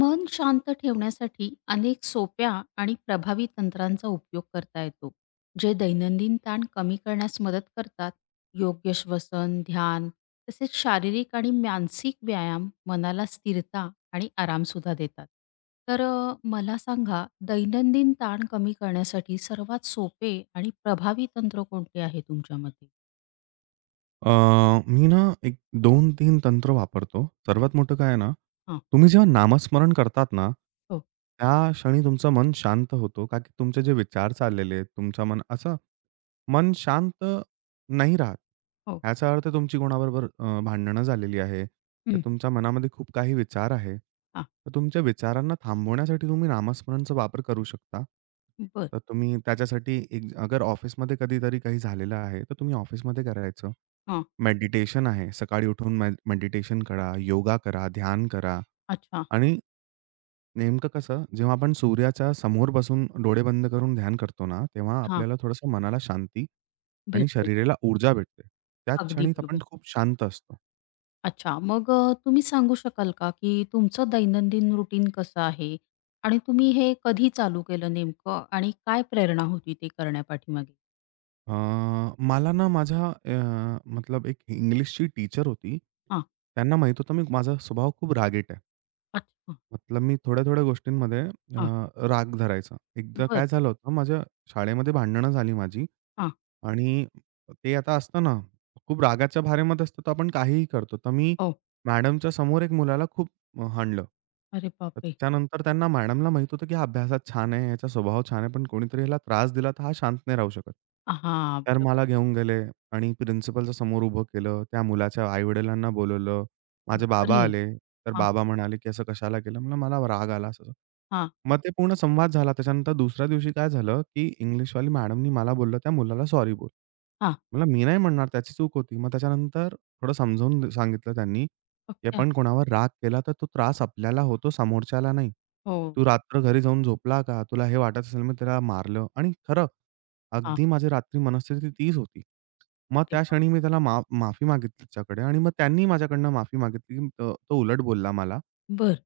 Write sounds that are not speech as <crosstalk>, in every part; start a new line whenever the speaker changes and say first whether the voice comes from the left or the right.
left: मन शांत ठेवण्यासाठी अनेक सोप्या आणि प्रभावी तंत्रांचा उपयोग करता येतो, जे दैनंदिन ताण कमी करण्यास मदत करतात. योग्य श्वसन, ध्यान, तसेच शारीरिक आणि मानसिक व्यायाम मनाला स्थिरता आणि आरामसुद्धा देतात. मला सांगा, दैनंदिन ताण कमी करण्यासाठी सर्वात सोपे आणि प्रभावी तंत्र कोणते आहे तुमच्या मते?
right: अ, मी ना एक 2-3 तंत्र वापरतो. सर्वात मोठं काय आहे ना,
left: हां.
right: तुम्ही जेव्हा नामस्मरण करतात ना,
left: हो.
right: त्या क्षणी तुमचं मन शांत होतो. का की तुमचे जे विचार चाललेले आहेत, तुमचं मन शांत नाही राहत.
left: हो.
right: ह्याचा अर्थ तुमची कोणाबरोबर भांडणं झालेली आहे, तर तुमच्या मनामध्ये खूप काही विचार आहे.
left: हां.
right: तर तुमच्या विचारांना थांबवण्यासाठी तुम्ही नामस्मरणचा वापर करू शकता.
left: बरं.
right: तर तुम्ही त्याच्यासाठी एक अगर ऑफिसमध्ये कधीतरी काही झालेलं आहे, तर तुम्ही ऑफिसमध्ये करायचं.
left: हां.
right: मेडिटेशन आहे. सकाळी उठून मेडिटेशन करा, योगा करा, ध्यान करा
left: अच्छा.
right: आणि नेमकं कसं जेव्हा आपण सूर्याच्या समोर बसून डोळे बंद करून ध्यान करतो ना, तेव्हा
left: हां.
right: आपल्याला थोडंसं मनाला शांती आणि
left: भेटते.
right: शरीराला ऊर्जा भेटते. त्याच
left: अगदी
right: क्षणी आपण
left: बरोबर.
right: खूप शांत असतो.
left: अच्छा. तुम्ही सांगू शकाल का, की तुमचं दैनंदिन रुटीन कसं आहे? आणि तुम्ही हे कधी चालू केलं नेमकं, आणि काय प्रेरणा होती ते करण्यापाठीमागे?
right: अ, मला ना मतलब एक इंग्लिशची टीचर होती.
left: हां.
right: त्यांना माहीत होतं मी माझा स्वभाव खूप रागीट आहे.
left: अच्छा.
right: मतलब मी थोड्या-थोड्या गोष्टींमध्ये
left: हां.
right: राग धरायचा. एकदा
left: बरं.
right: काय झालं होतं, माझ्या शाळेमध्ये भांडणं झाली माझी
left: हां.
right: आणि ते आता असतं ना, खूप रागाच्या भारेमध्ये असतं, तर आपण काहीही करतो. तर मी
left: हो.
right: मॅडमच्या समोर एक मुलाला खूप मग हाणलं.
left: अरे
right: तर
left: बापरे!
right: त्यानंतर त्यांना मॅडमला माहीत होतं, की हा अभ्यासात छान आहे, ह्याचा स्वभाव छान आहे, पण कोणीतरी ह्याला त्रास दिला तर हा शांत नाही राहू शकत.
left: हां,
right: तर
left: बरोबर.
right: मला घेऊन गेले आणि प्रिन्सिपलच्या समोर उभं केलं. त्या मुलाच्या आई-वडिलांना बोलवलं.
left: हां.
right: माझे बाबा
left: अरे!
right: आले. तर
left: हां,
right: बाबा म्हणाले, की "असं कशाला केलं?" म्हणलं, "मला राग आला." असं
left: हां,
right: मग ते पूर्ण संवाद झाला. त्याच्यानंतर दुसऱ्या दिवशी काय झालं, की इंग्लिशवाली मॅडमनी मला बोललं, "त्या मुलाला सॉरी बोल."
left: हां.
right: म्हणलं, "मी नाही म्हणणार, त्याची चूक होती." मग त्याच्यानंतर थोडं समजावून सांगितलं त्यांनी. ते
left: अच्छा.
right: पण कोणावर राग केला तर तो त्रास आपल्याला होतो, समोरच्याला नाही.
left: हो.
right: तू रात्र घरी जाऊन झोपला का? तुला हे वाटत असेल मी त्याला मारलं आणि खरं,
left: हां.
right: अगदी माझी रात्री मनस्थिती तीच होती. मग
left: अरे
right: त्या
left: बाप!
right: क्षणी मी त्याला माफी मागितली त्याच्याकडे आणि मग त्यांनी माझ्याकडनं माफी मागितली. तो तो उलट बोलला मला.
left: बरं.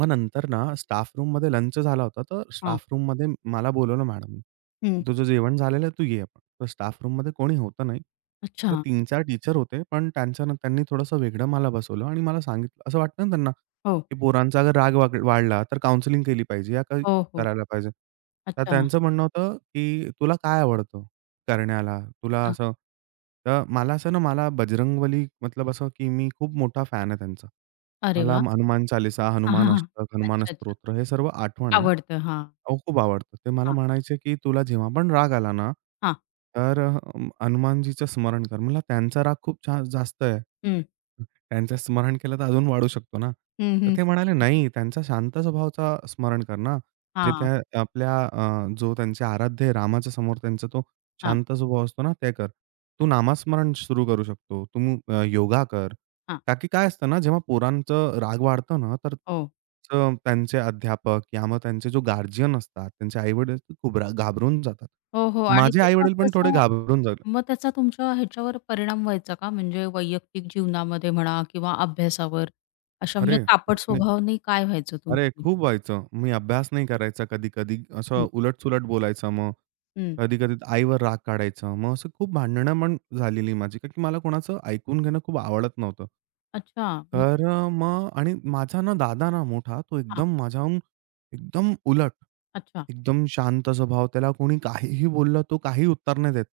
right: मग नंतर ना, स्टाफ रूममध्ये लंच झाला होता, तर
left: हां.
right: स्टाफ रूममध्ये मला बोलावलं मॅडमनी.
left: हं.
right: "तुझं जेवण झालेलं आहे, तू ये आपण." तर स्टाफ रूममध्ये कोणी होतं नाही.
left: अच्छा.
right: तर 3-4 टीचर होते, पण त्यांनी थोडंसं वेगळं मला बसवलं आणि मला सांगितलं असं वाटतं ना त्यांना,
left: हो.
right: की पोरांचा अगर राग वाढला, तर काउन्सिलिंग केली पाहिजे या काही
left: हो, हो.
right: करायला पाहिजे. तर
left: अच्छा.
right: त्यांचं म्हणणं होतं, की "तुला काय आवडतं करण्याला? तुला
left: हां.
right: असं". तर मला असं ना, मला बजरंगबली मतलब असं, की मी खूप मोठा फॅन आहे त्यांचा.
left: अरे
right: मला
left: वाह!
right: हनुमान चालीसा,
left: हां, हां,
right: हनुमान
left: हां.
right: अष्टक, हनुमान
left: अच्छा, अच्छा.
right: स्तोत्र हे सर्व आठवण आहे.
left: आवडतं. हां,
right: अहो, खूप आवडतं. ते मला
left: हां,
right: म्हणायचे, की "तुला जेव्हा पण राग आला ना,
left: हां.
right: तर हनुमानजीचं स्मरण कर." म्हणलं, "त्यांचा राग खूप छान जास्त आहे.
left: हं.
right: त्यांचं स्मरण केलं तर अजून वाढू शकतो ना."
left: हं,
right: तर
left: हं.
right: ते म्हणाले, "नाही, त्यांचा शांत स्वभावाचा स्मरण कर ना. जे
left: हां.
right: त्या जो त्यांचे आराध्य आहे रामाच्या समोर त्यांचा तो
left: हां,
right: शांत स्वभाव असतो ना, ते कर. तू
left: अच्छा.
right: नामस्मरण सुरू करू शकतो. तू योगा कर."
left: हां.
right: का की काय असतं ना, जेव्हा पोरांचं राग वाढतो ना, तर
left: हो.
right: अ, त्यांचे अध्यापक या मग त्यांचे जो गार्जियन असतात, त्यांचे आई-वडील खूप घाबरून जातात.
left: हो, हो. आणि
right: माझे
left: त्याचा
right: आई-वडील पण थोडे
left: कसं,
right: घाबरून जातात.
left: मग त्याचा तुमच्या ह्याच्यावर परिणाम व्हायचा का? म्हणजे वैयक्तिक जीवनामध्ये म्हणा किंवा अभ्यासावर, अशा
right: "अरे,
left: तापट स्वभावाने काय व्हायचं
right: अरे,
left: तुमचं?
right: खूप व्हायचं. मी अभ्यास नाही करायचा कधी-कधी.
left: हं,
right: असं उलट-सुलट बोलायचं मग.
left: हं.
right: कधी-कधी आईवर राग काढायचा. मग असं खूप भांडणं पण झालेली माझी, कारण की मला कोणाचं ऐकून घेणं खूप आवडत नव्हतं.
left: अच्छा. मग
right: तर मग आणि माझा ना दादा ना मोठा, तो
left: हां.
right: एकदम माझ्याहून एकदम उलट,
left: अच्छा.
right: एकदम शांत स्वभाव. त्याला कोणी काहीही बोललं, तो काही उत्तर नाही देत.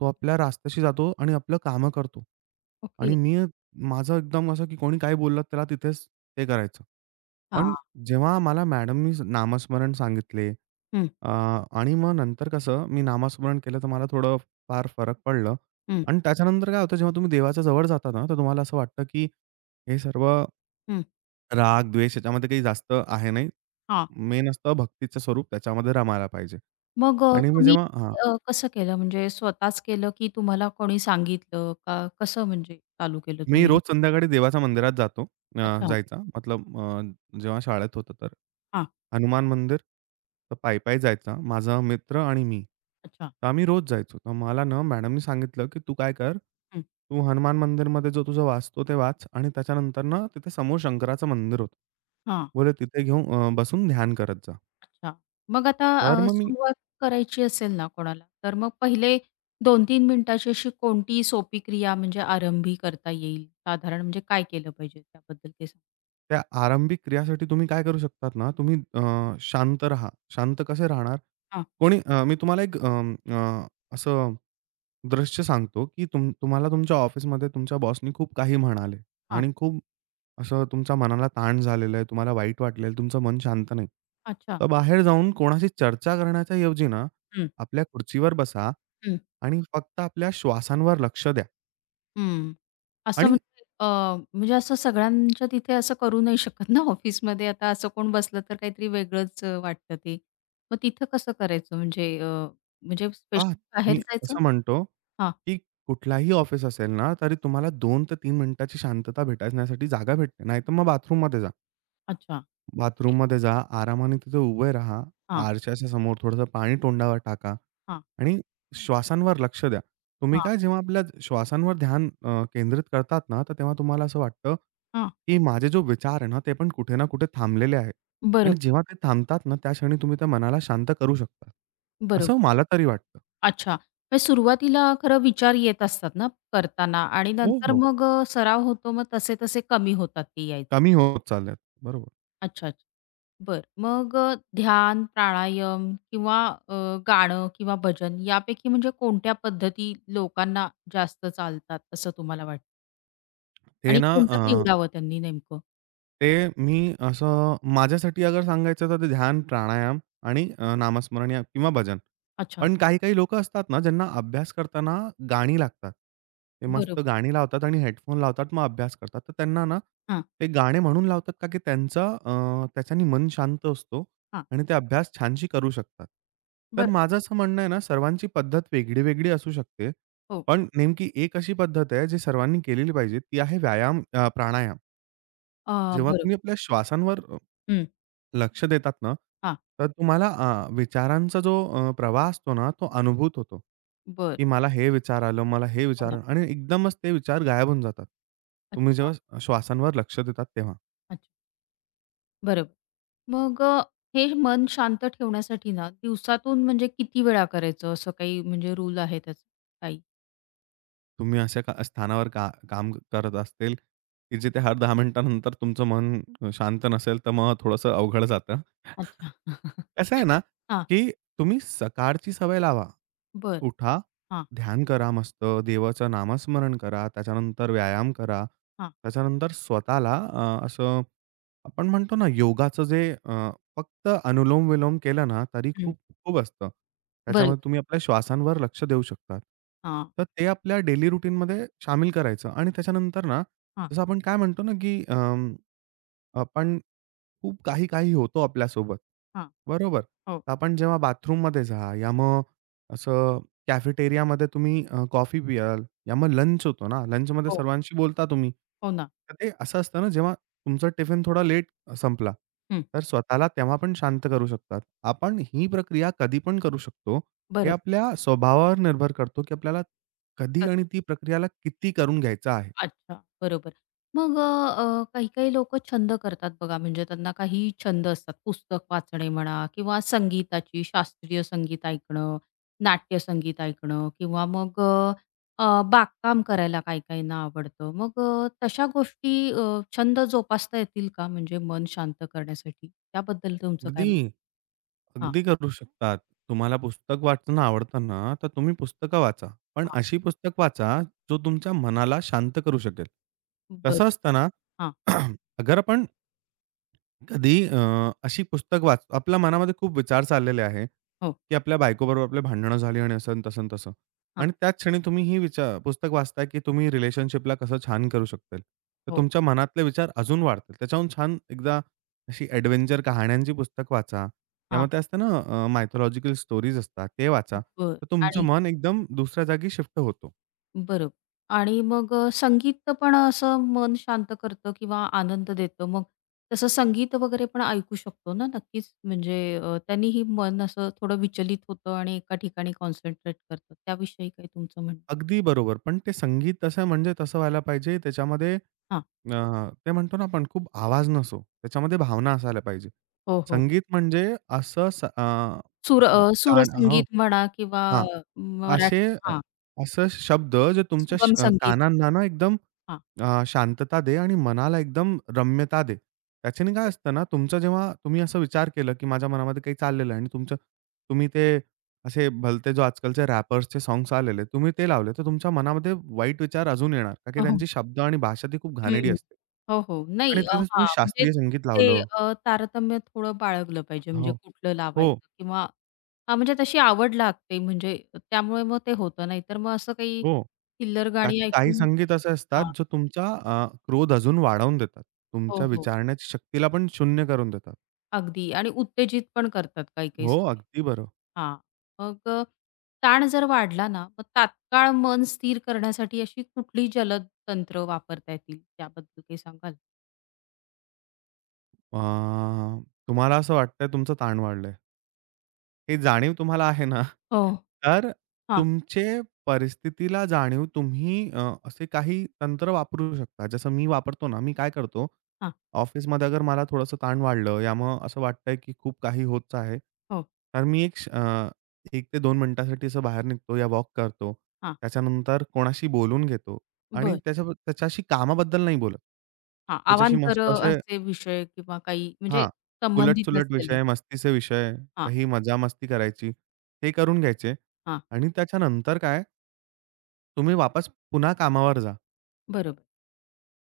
right: तो आपल्या रास्त्याशी जातो आणि आपलं कामं करतो. आणि
left: ओके.
right: मी माझं एकदम असं, की कोणी काही बोललं, त्याला तिथेच ते करायचं.
left: हां.
right: पण जेव्हा मला मॅडमनी नामस्मरण सांगितले
left: हं,
right: अ, आणि मग नंतर कसं मी नामस्मरण केलं तर मला थोडं फार फरक पडलं
left: हं,
right: आणि त्याच्यानंतर काय होतं जेव्हा तुम्ही देवाच्या जवळ जाता ना, तर तुम्हाला असं वाटतं, की हे सर्व
left: हं.
right: राग, द्वेष याच्यामध्ये काही जास्त आहे नाही.
left: हां.
right: मेन असतं भक्तीचं स्वरूप त्याच्यामध्ये रमायला पाहिजे. आणि मग
left: तुम्ही
right: जेव्हा हां.
left: कसं केलं? म्हणजे स्वतःच केलं, की तुम्हाला कोणी सांगितलं का? कसं म्हणजे चालू केलं
right: मी
left: तुम्ही हे?
right: रोज संध्याकाळी देवाच्या मंदिरात जातो अ,
left: अच्छा.
right: जायचा मतलब अ, जेव्हा शाळेत होतो तर.
left: हां.
right: हनुमान मंदिर, तर पायी-पायी जायचा माझा मित्र आणि मी.
left: अच्छा.
right: तर आम्ही रोज जायचो. तर मला ना मॅडमनी सांगितलं, की "तू काय कर,
left: हं.
right: तू हनुमान मंदिरमध्ये जो तुझा वाचतो ते वाच आणि त्याच्यानंतर ना तिथे समोर शंकराचं मंदिर होतं.
left: हां.
right: बोले तिथे बसून ध्यान करत जा."
left: अच्छा. मग आता
right: तर
left: अ,
right: मग मी
left: सुरुवात करायची असेल ना कोणाला, तर मग पहिले 2-3 मिनिटाची अशी कोणती सोपी क्रिया म्हणजे आरंभी करता येईल? साधारण म्हणजे काय केलं पाहिजे, त्याबद्दल ते सांगा?
right: त्या आरंभिक क्रियासाठी तुम्ही काय करू शकतात ना, शांत राहा. शांत कसे राहणार?
left: हां,
right: मी तुम्हाला अ, असं दृश्य सांगतो, की तुम्हाला तुमच्या ऑफिसमध्ये तुमच्या बॉसनी खूप काही म्हणाले
left: हां.
right: आणि खूप असं तुमच्या मनाला ताण झालेलं आहे, तुम्हाला वाईट वाटलेलं आहे, तुमचं मन शांत नाही.
left: अच्छा.
right: तर बाहेर जाऊन कोणाशी चर्चा करण्याच्या ऐवजी ना,
left: हं,
right: आपल्या खुर्चीवर बसा
left: हं,
right: आणि फक्त आपल्या श्वासांवर लक्ष द्या
left: हं. असं
right: आणि
left: म्हणजे अ, म्हणजे असं सगळ्यांच्या तिथे असं करू नाही शकत ना. ऑफिसमध्ये आता असं कोण बसलं तर काहीतरी वेगळंच वाटतं ते. मग तिथं कसं करायचं म्हणजे स्पेशल
right: हां,
left: बाहेर
right: मी
left: जायचं?
right: असं म्हणतो,
left: हां.
right: की कुठलाही ऑफिस असेल ना, तरी तुम्हाला दोन ते 3 मिनिटाची शांतता भेटण्यासाठी जागा भेटते. नाहीतर मग बाथरूममध्ये जा.
left: अच्छा. ओके.
right: बाथरूममध्ये जा, आरामाने तिथे उभे राहा.
left: हां,
right: आरशाच्या समोर थोडंसं पाणी तोंडावर टाका
left: हां,
right: आणि श्वासांवर लक्ष द्या. तुम्ही
left: हां,
right: काय जेव्हा आपल्या श्वासांवर केंद्रित करतात ना, तर तेव्हा तुम्हाला असं वाटतं, की माझे जो विचार आहे ना, ते पण कुठे ना कुठे थांबलेले आहेत. आणि
left: बरोबर,
right: जेव्हा ते थांबतात ना, त्या क्षणी तुम्ही त्या मनाला शांत करू शकता. असं
left: बरोबर.
right: मला तरी वाटतं.
left: अच्छा. मग सुरुवातीला खरं विचार येत असतात ना करताना, आणि
right: हो,
left: नंतर
right: हो.
left: मग सराव होतो, मग तसे-तसे कमी होतात ते यायचे.
right: कमी होत चालल्यात. बरोबर.
left: अच्छा, अच्छा. बरं. ध्यान, प्राणायाम किंवा अ, गाणं किंवा भजन यापैकी म्हणजे कोणत्या पद्धती लोकांना जास्त चालतात असं तुम्हाला वाटतं?
right: ते
left: आणि
right: ना अ,
left: कोणतं निवडावं त्यांनी नेमकं?
right: ते मी असं माझ्यासाठी अगर सांगायचं तर ते ध्यान, प्राणायाम आणि नामस्मरण या किंवा भजन.
left: अच्छा.
right: पण काही-काही लोकं असतात ना, ज्यांना अभ्यास करताना गाणी लागतात. ते मस्त
left: बरोबर.
right: गाणी लावतात आणि हेडफोन लावतात, मग अभ्यास करतात. तर त्यांना ना,
left: हां,
right: ते गाणे म्हणून लावतात का की त्याच्याने मन शांत असतो
left: हां.
right: आणि ते अभ्यास छानशी करू शकतात. तर
left: बरोबर.
right: माझं असं म्हणणं आहे ना, सर्वांची पद्धत वेगळी-वेगळी असू शकते.
left: हो.
right: पण नेमकी एक अशी पद्धत आहे, जी सर्वांनी केलेली पाहिजे. ती आहे प्राणायाम.
left: अ,
right: जेव्हा तुम्ही
left: बरोबर.
right: आपल्या
left: हं.
right: लक्ष देतात ना,
left: हां.
right: तर तुम्हाला विचारांचा प्रवाह असतो ना, तो अनुभूत होतो,
left: बरं.
right: की मला हे विचार आलं, मला हे
left: हो
right: विचार
left: ना.
right: आलं, आणि एकदमच ते विचार गायब होऊन जातात. तुम्ही
left: अच्छा,
right: जेव्हा श्वासांवर लक्ष देतात तेव्हा.
left: अच्छा. बरोबर. मग अ, हे मन शांत ठेवण्यासाठी ना, दिवसातून म्हणजे किती वेळा करायचं, असं काही म्हणजे रूल आहे त्याचं काही?
right: तुम्ही अशा का स्थानावर का काम करत असतील, की जिथे हर 10 मिनिटानंतर तुमचं मन शांत नसेल, तर मग थोडंसं अवघड जातं. <laughs>
left: अच्छा. <laughs>
right: कसं आहे ना,
left: हां.
right: की तुम्ही सकाळची सवय लावा.
left: बरं.
right: उठा,
left: हां,
right: ध्यान करा मस्त, देवाचं नामस्मरण करा, त्याच्यानंतर व्यायाम करा.
left: हां.
right: त्याच्यानंतर असं आपण म्हणतो ना योगाचं जे फक्त अनुलोम-विलोम केला ना, तरी
left: हं.
right: खूप खूप असतं.
left: बरोबर.
right: त्याच्यामध्ये तुम्ही आपल्या श्वासांवर लक्ष देऊ शकतात.
left: हां,
right: तर ते आपल्या डेली रुटीनमध्ये शामिल करायचं आणि त्याच्यानंतर ना,
left: हां,
right: जसं आपण काय म्हणतो ना, की अं, आपण खूप काही-काही होतो आपल्यासोबत.
left: हां.
right: बरोबर?
left: हो,
right: तर आपण जेव्हा बाथरूममध्ये जा या मग असं कॅफेटेरियामध्ये कॉफी पियाल या मग लंच होतो ना, लंचमध्ये
left: हो,
right: सर्वांशी बोलता तुम्ही.
left: हो ना.
right: तर ते असं असतं ना, जेव्हा तुमचा टिफिन थोडा लेट संपला,
left: हं.
right: तर स्वतःला तेव्हा पण शांत करू शकतात. आपण ही प्रक्रिया कधी पण करू शकतो. हे
left: बरोबर.
right: आपल्या स्वभावावर निर्भर करतो, की आपल्याला कधी आणि ती प्रक्रियाला किती करून घ्यायचं आहे.
left: अच्छा, बरोबर. मग अ, काही-काही लोकं छंद करतात बघा, म्हणजे त्यांना काही छंद असतात. पुस्तक वाचणे म्हणा, किंवा संगीताची, शास्त्रीय संगीत ऐकणं, नाट्य संगीत ऐकणं, किंवा मग अ, अ, बागकाम करायला काही-काहींना आवडतं. मग तशा गोष्टी, छंद जोपासता येतील का म्हणजे मन शांत करण्यासाठी? त्याबद्दल तुमचं काय
right: अगदी.
left: मत? हां,
right: अगदी करू शकतात. तुम्हाला पुस्तक वाचणं आवडतं ना, तर तुम्ही पुस्तकं वाचा. पण
left: हां.
right: अशी पुस्तक वाचा, जो तुमच्या मनाला शांत करू शकेल. कसं
left: बरं.
right: असतं ना,
left: हां.
right: <clears throat> अगर आपण कधी अ, अशी पुस्तक वाच आपल्या मनामध्ये खूप विचार चाललेले आहे,
left: हो.
right: की आपल्या बायकोबरोबर आपली भांडणं झाली आणि असं, न तसं, न तसं.
left: हां.
right: आणि त्याच क्षणी तुम्ही ही विचार पुस्तक वाचताय, की तुम्ही रिलेशनशिपला कसं छान करू शकतील. तर
left: हो.
right: तुमच्या मनातले विचार अजून वाढतील. त्याच्याहून छान एकदा अशी एडव्हेंचर कहाण्यांची पुस्तक वाचा किंवा
left: हां.
right: असतं ना अ, स्टोरीज असतात, ते वाचा.
left: बरं.
right: तर तुमचं
left: आणि
right: मन एकदम दुसऱ्या जागी शिफ्ट होतो.
left: बरोबर. आणि मग संगीत पण असं मन शांत करतं किंवा आनंद देतं. मग तसं संगीत वगैरे पण ऐकू शकतो ना नक्कीच. म्हणजे त्यांनीही मन असं थोडं विचलित होतं आणि एका ठिकाणी कॉन्सन्ट्रेट करतं. त्याविषयी काही तुमचं म्हणणं?
right: अगदी बरोबर. पण ते संगीत तसं म्हणजे तसं व्हायला पाहिजे त्याच्यामध्ये
left: हां.
right: अ, ते म्हणतो ना आपण खूप आवाज नसो. त्याच्यामध्ये भावना असायला पाहिजे.
left: हो, हो.
right: संगीत म्हणजे असं स अ, अ, गाणं हो.
left: सुरसंगीत म्हणा, किंवा
right: हां.
left: अ, मराठी,
right: असे अ,
left: हां,
right: असं शब्द जे तुमच्या
left: सुगम संगीत.
right: कानांना ना एकदम
left: हां.
right: अ, शांतता दे आणि मनाला एकदम रम्यता दे. त्याच्याने काय
left: बरोबर.
right: असतं ना, तुमचं जेव्हा तुम्ही असा विचार केलं, की माझ्या मनामध्ये काही चाललेलं आहे आणि तुमचं तुम्ही ते असे भलते जो आजकालचे रॅपर्सचे सॉन्ग्स आलेले, तुम्ही ते लावले, तर तुमच्या मनामध्ये वाईट विचार अजून येणार. का की
left: हो, हो.
right: त्यांची शब्द आणि भाषा ती खूप घाणेरडी असते.
left: हो, हो.
right: आणि तिथे तुम्ही
left: हां, म्हणजे
right: शास्त्रीय संगीत
left: ते
right: लावलं
left: अ, तारतम्य थोडं बाळगलं पाहिजे, म्हणजे
right: हो,
left: कुठलं
right: हो.
left: लावायचं किंवा. हां, म्हणजे तशी आवड लागते, म्हणजे त्यामुळे मग ते होतं. नाहीतर मग असं काही
right: हो.
left: थिल्लर
right: का
left: गाणी
right: की काही
left: ऐकून काही.
right: संगीत असे असतात,
left: हां.
right: जो तुमचा क्रोध अजून वाढवून देतात.
left: हो,
right: तुमच्या
left: हो.
right: विचारण्याची शक्तीला पण शून्य करून देतात.
left: अगदी, आणि उत्तेजित पण करतात काही-काही
right: हो,
left: संगीत.
right: अगदी बरं.
left: हां, मग अ, ताण जर वाढला ना, मग तात्काळ मन स्थिर करण्यासाठी अशी कुठली जलद तंत्र वापरता येतील, त्याबद्दल काही सांगाल?
right: अ, तुम्हाला असं वाटतंय तुमचं ताण वाढलंय. हे जाणीव तुम्हाला आहे ना,
left: हो.
right: तर
left: हां,
right: तुमचे परिस्थितीला जाणीव तुम्ही असे काही तंत्र वापरू शकता. जसं मी वापरतो ना, मी काय करतो,
left: हां.
right: ऑफिसमध्ये अगर मला थोडंसं ताण वाढलं या मग असं वाटतंय, की खूप काही होत आहे.
left: हो.
right: तर मी 1 ते 2 मिनिटासाठी असं बाहेर निघतो या वॉक करतो.
left: हां.
right: त्याच्यानंतर कोणाशी बोलून घेतो आणि
left: बरं.
right: त्याच्याशी कामाबद्दल नाही बोलत.
left: हां,
right: त्याच्याशी
left: अवांतर
right: मस्त असे
left: असे विषय, किंवा काही म्हणजे
right: हां.
left: संबंधित
right: उलट-सुलट
left: नसलेले.
right: विषय, मस्तीचे विषय,
left: हां,
right: काही मजा-मस्ती करायची, हे करून घ्यायचे
left: हां,
right: आणि त्याच्यानंतर काय तुम्ही वापस पुन्हा कामावर जा.
left: बरोबर.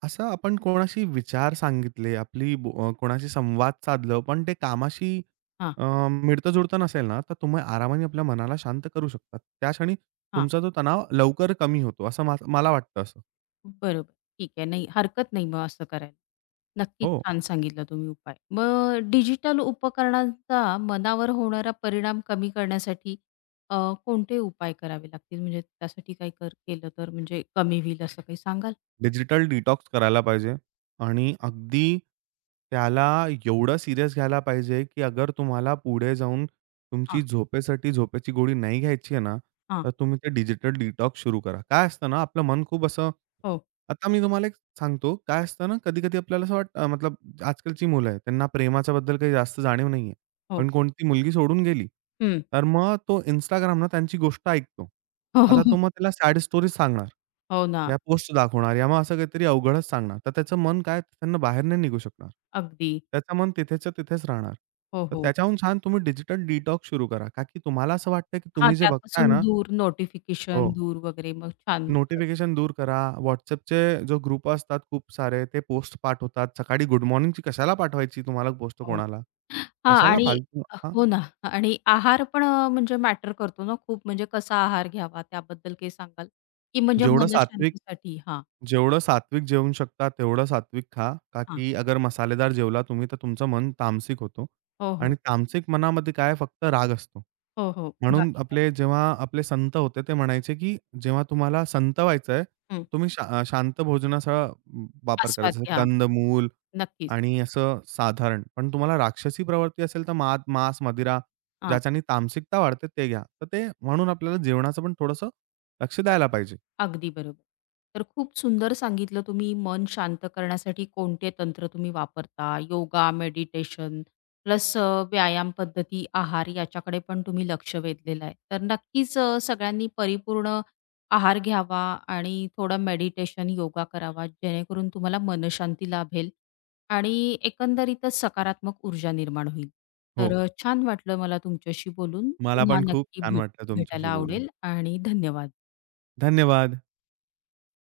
right: असं आपण कोणाशी विचार सांगितले, आपली कोणाशी संवाद साधलं, पण ते
left: हां,
right: अ, मिळतं-जुळतं नसेल ना, तर तुम्ही आरामाने आपल्या मनाला शांत करू शकता. त्या क्षणी
left: हां,
right: तुमचा तो तणाव लवकर कमी होतो, असं मला वाटतं असं.
left: बरोबर. ठीक आहे. नाही, हरकत नाही मग असं करायला. नक्कीच
right: हो.
left: छान सांगितलं तुम्ही उपाय. मग डिजिटल उपकरणांचा मनावर होणारा परिणाम कमी करण्यासाठी अ, कोणते उपाय करावे लागतील? म्हणजे त्यासाठी काही कर केलं तर म्हणजे कमी होईल, असं काही सांगाल?
right: डिजिटल डिटॉक्स करायला पाहिजे आणि अगदी त्याला एवढं सीरियस घ्यायला पाहिजे, की अगर तुम्हाला पुढे जाऊन
left: हां,
right: तुमची झोपेसाठी झोपेची गोळी नाही घ्यायची आहे ना,
left: हां.
right: तर तुम्ही ते डिजिटल डिटॉक्स सुरू करा. काय असतं ना, आपलं मन खूप असं
left: हो,
right: आता मी तुम्हाला एक सांगतो, काय असतं ना, कधी-कधी आपल्याला असं वाटतं मतलब आजकालची मुलं आहेत, त्यांना प्रेमाच्या बद्दल काही जास्त जाणीव नाहीये.
left: हो.
right: पण कोणती मुलगी सोडून गेली,
left: हं.
right: तर मग तो Instagram ना त्यांची गोष्ट ऐकतो.
left: <laughs> हो, हो,
right: आता तो
left: हो.
right: मग त्याला सॅड स्टोरीज सांगणार.
left: हो ना.
right: या पोस्ट दाखवणार या मग असं काहीतरी अवघडच सांगणार. तर त्याचं मन काय त्यांना बाहेर नाही निघू शकणार.
left: अगदी.
right: त्याचं मन तिथेच्या तिथेच राहणार.
left: हो,
right: तर
left: हो.
right: त्याच्याहून छान तुम्ही डिजिटल डिटॉक्स सुरू करा. का की तुम्हाला असं वाटतं की
left: हां,
right: तुम्ही जे बघताय
left: त्यापासून
right: ना
left: दूर,
right: हो.
left: नोटिफिकेशन दूर वगैरे मग छान. बरं.
right: नोटिफिकेशन दूर करा. WhatsAppचे जो ग्रुप असतात खूप सारे ते पोस्ट पाठवतात. सकाळी गुड मॉर्निंगची कशाला पाठवायची तुम्हाला पोस्ट
left: हो.
right: कोणाला?
left: हां,
right: कशाला
left: आणि
right: फालतू हां,
left: हो ना. आणि आहार पण म्हणजे मॅटर करतो ना खूप. म्हणजे कसा आहार घ्यावा, त्याबद्दल काही सांगाल? की म्हणजे
right: जेवढं सात्विक
left: मनशांतीसाठी हां,
right: जेवढं सात्विक जेवू शकता, तेवढं सात्विक खा, का
left: हां.
right: की अगर मसालेदार जेवला तुम्ही, तर तुमचं मन तामसिक होतो
left: हो, हो.
right: आणि तामसिक मनामध्ये काय फक्त राग असतो.
left: हो, हो.
right: म्हणून
left: बाकी काही.
right: आपले जेव्हा आपले संत होते, ते म्हणायचे, की जेव्हा तुम्हाला संत व्हायचं आहे,
left: हं.
right: तुम्ही शांत भोजनाचा वापर करा.
left: आस्वाद
right: जसं
left: घ्या.
right: कंदमूल
left: नक्कीच.
right: आणि असं साधारण. पण तुम्हाला राक्षसी प्रवृत्ती असेल, तर मांस, मदिरा
left: हां.
right: ज्याच्याने तामसिकता वाढते, ते घ्या. तर ते म्हणून आपल्याला जेवणाचं पण थोडंसं लक्ष द्यायला पाहिजे.
left: अगदी बरोबर. तर खूप सुंदर सांगितलं तुम्ही, मन शांत करण्यासाठी कोणते तंत्र तुम्ही वापरता. योगा, मेडिटेशन प्लस व्यायाम पद्धती, आहार, याच्याकडे पण तुम्ही लक्ष वेधलेलं आहे. तर नक्कीच सगळ्यांनी परिपूर्ण आहार घ्यावा, आणि थोडं मेडिटेशन, योगा करावा, जेणेकरून तुम्हाला मनःशांती लाभेल आणि एकंदरीतच सकारात्मक ऊर्जा निर्माण होईल.
right: हो.
left: छान वाटलं मला तुमच्याशी बोलून.
right: मला
left: पुन्हा
right: पण खूप
left: नक्की
right: छान वाटलं तुमच्याशी
left: भेटायला
right: बोलून.
left: आवडेल, आणि धन्यवाद.
right: धन्यवाद.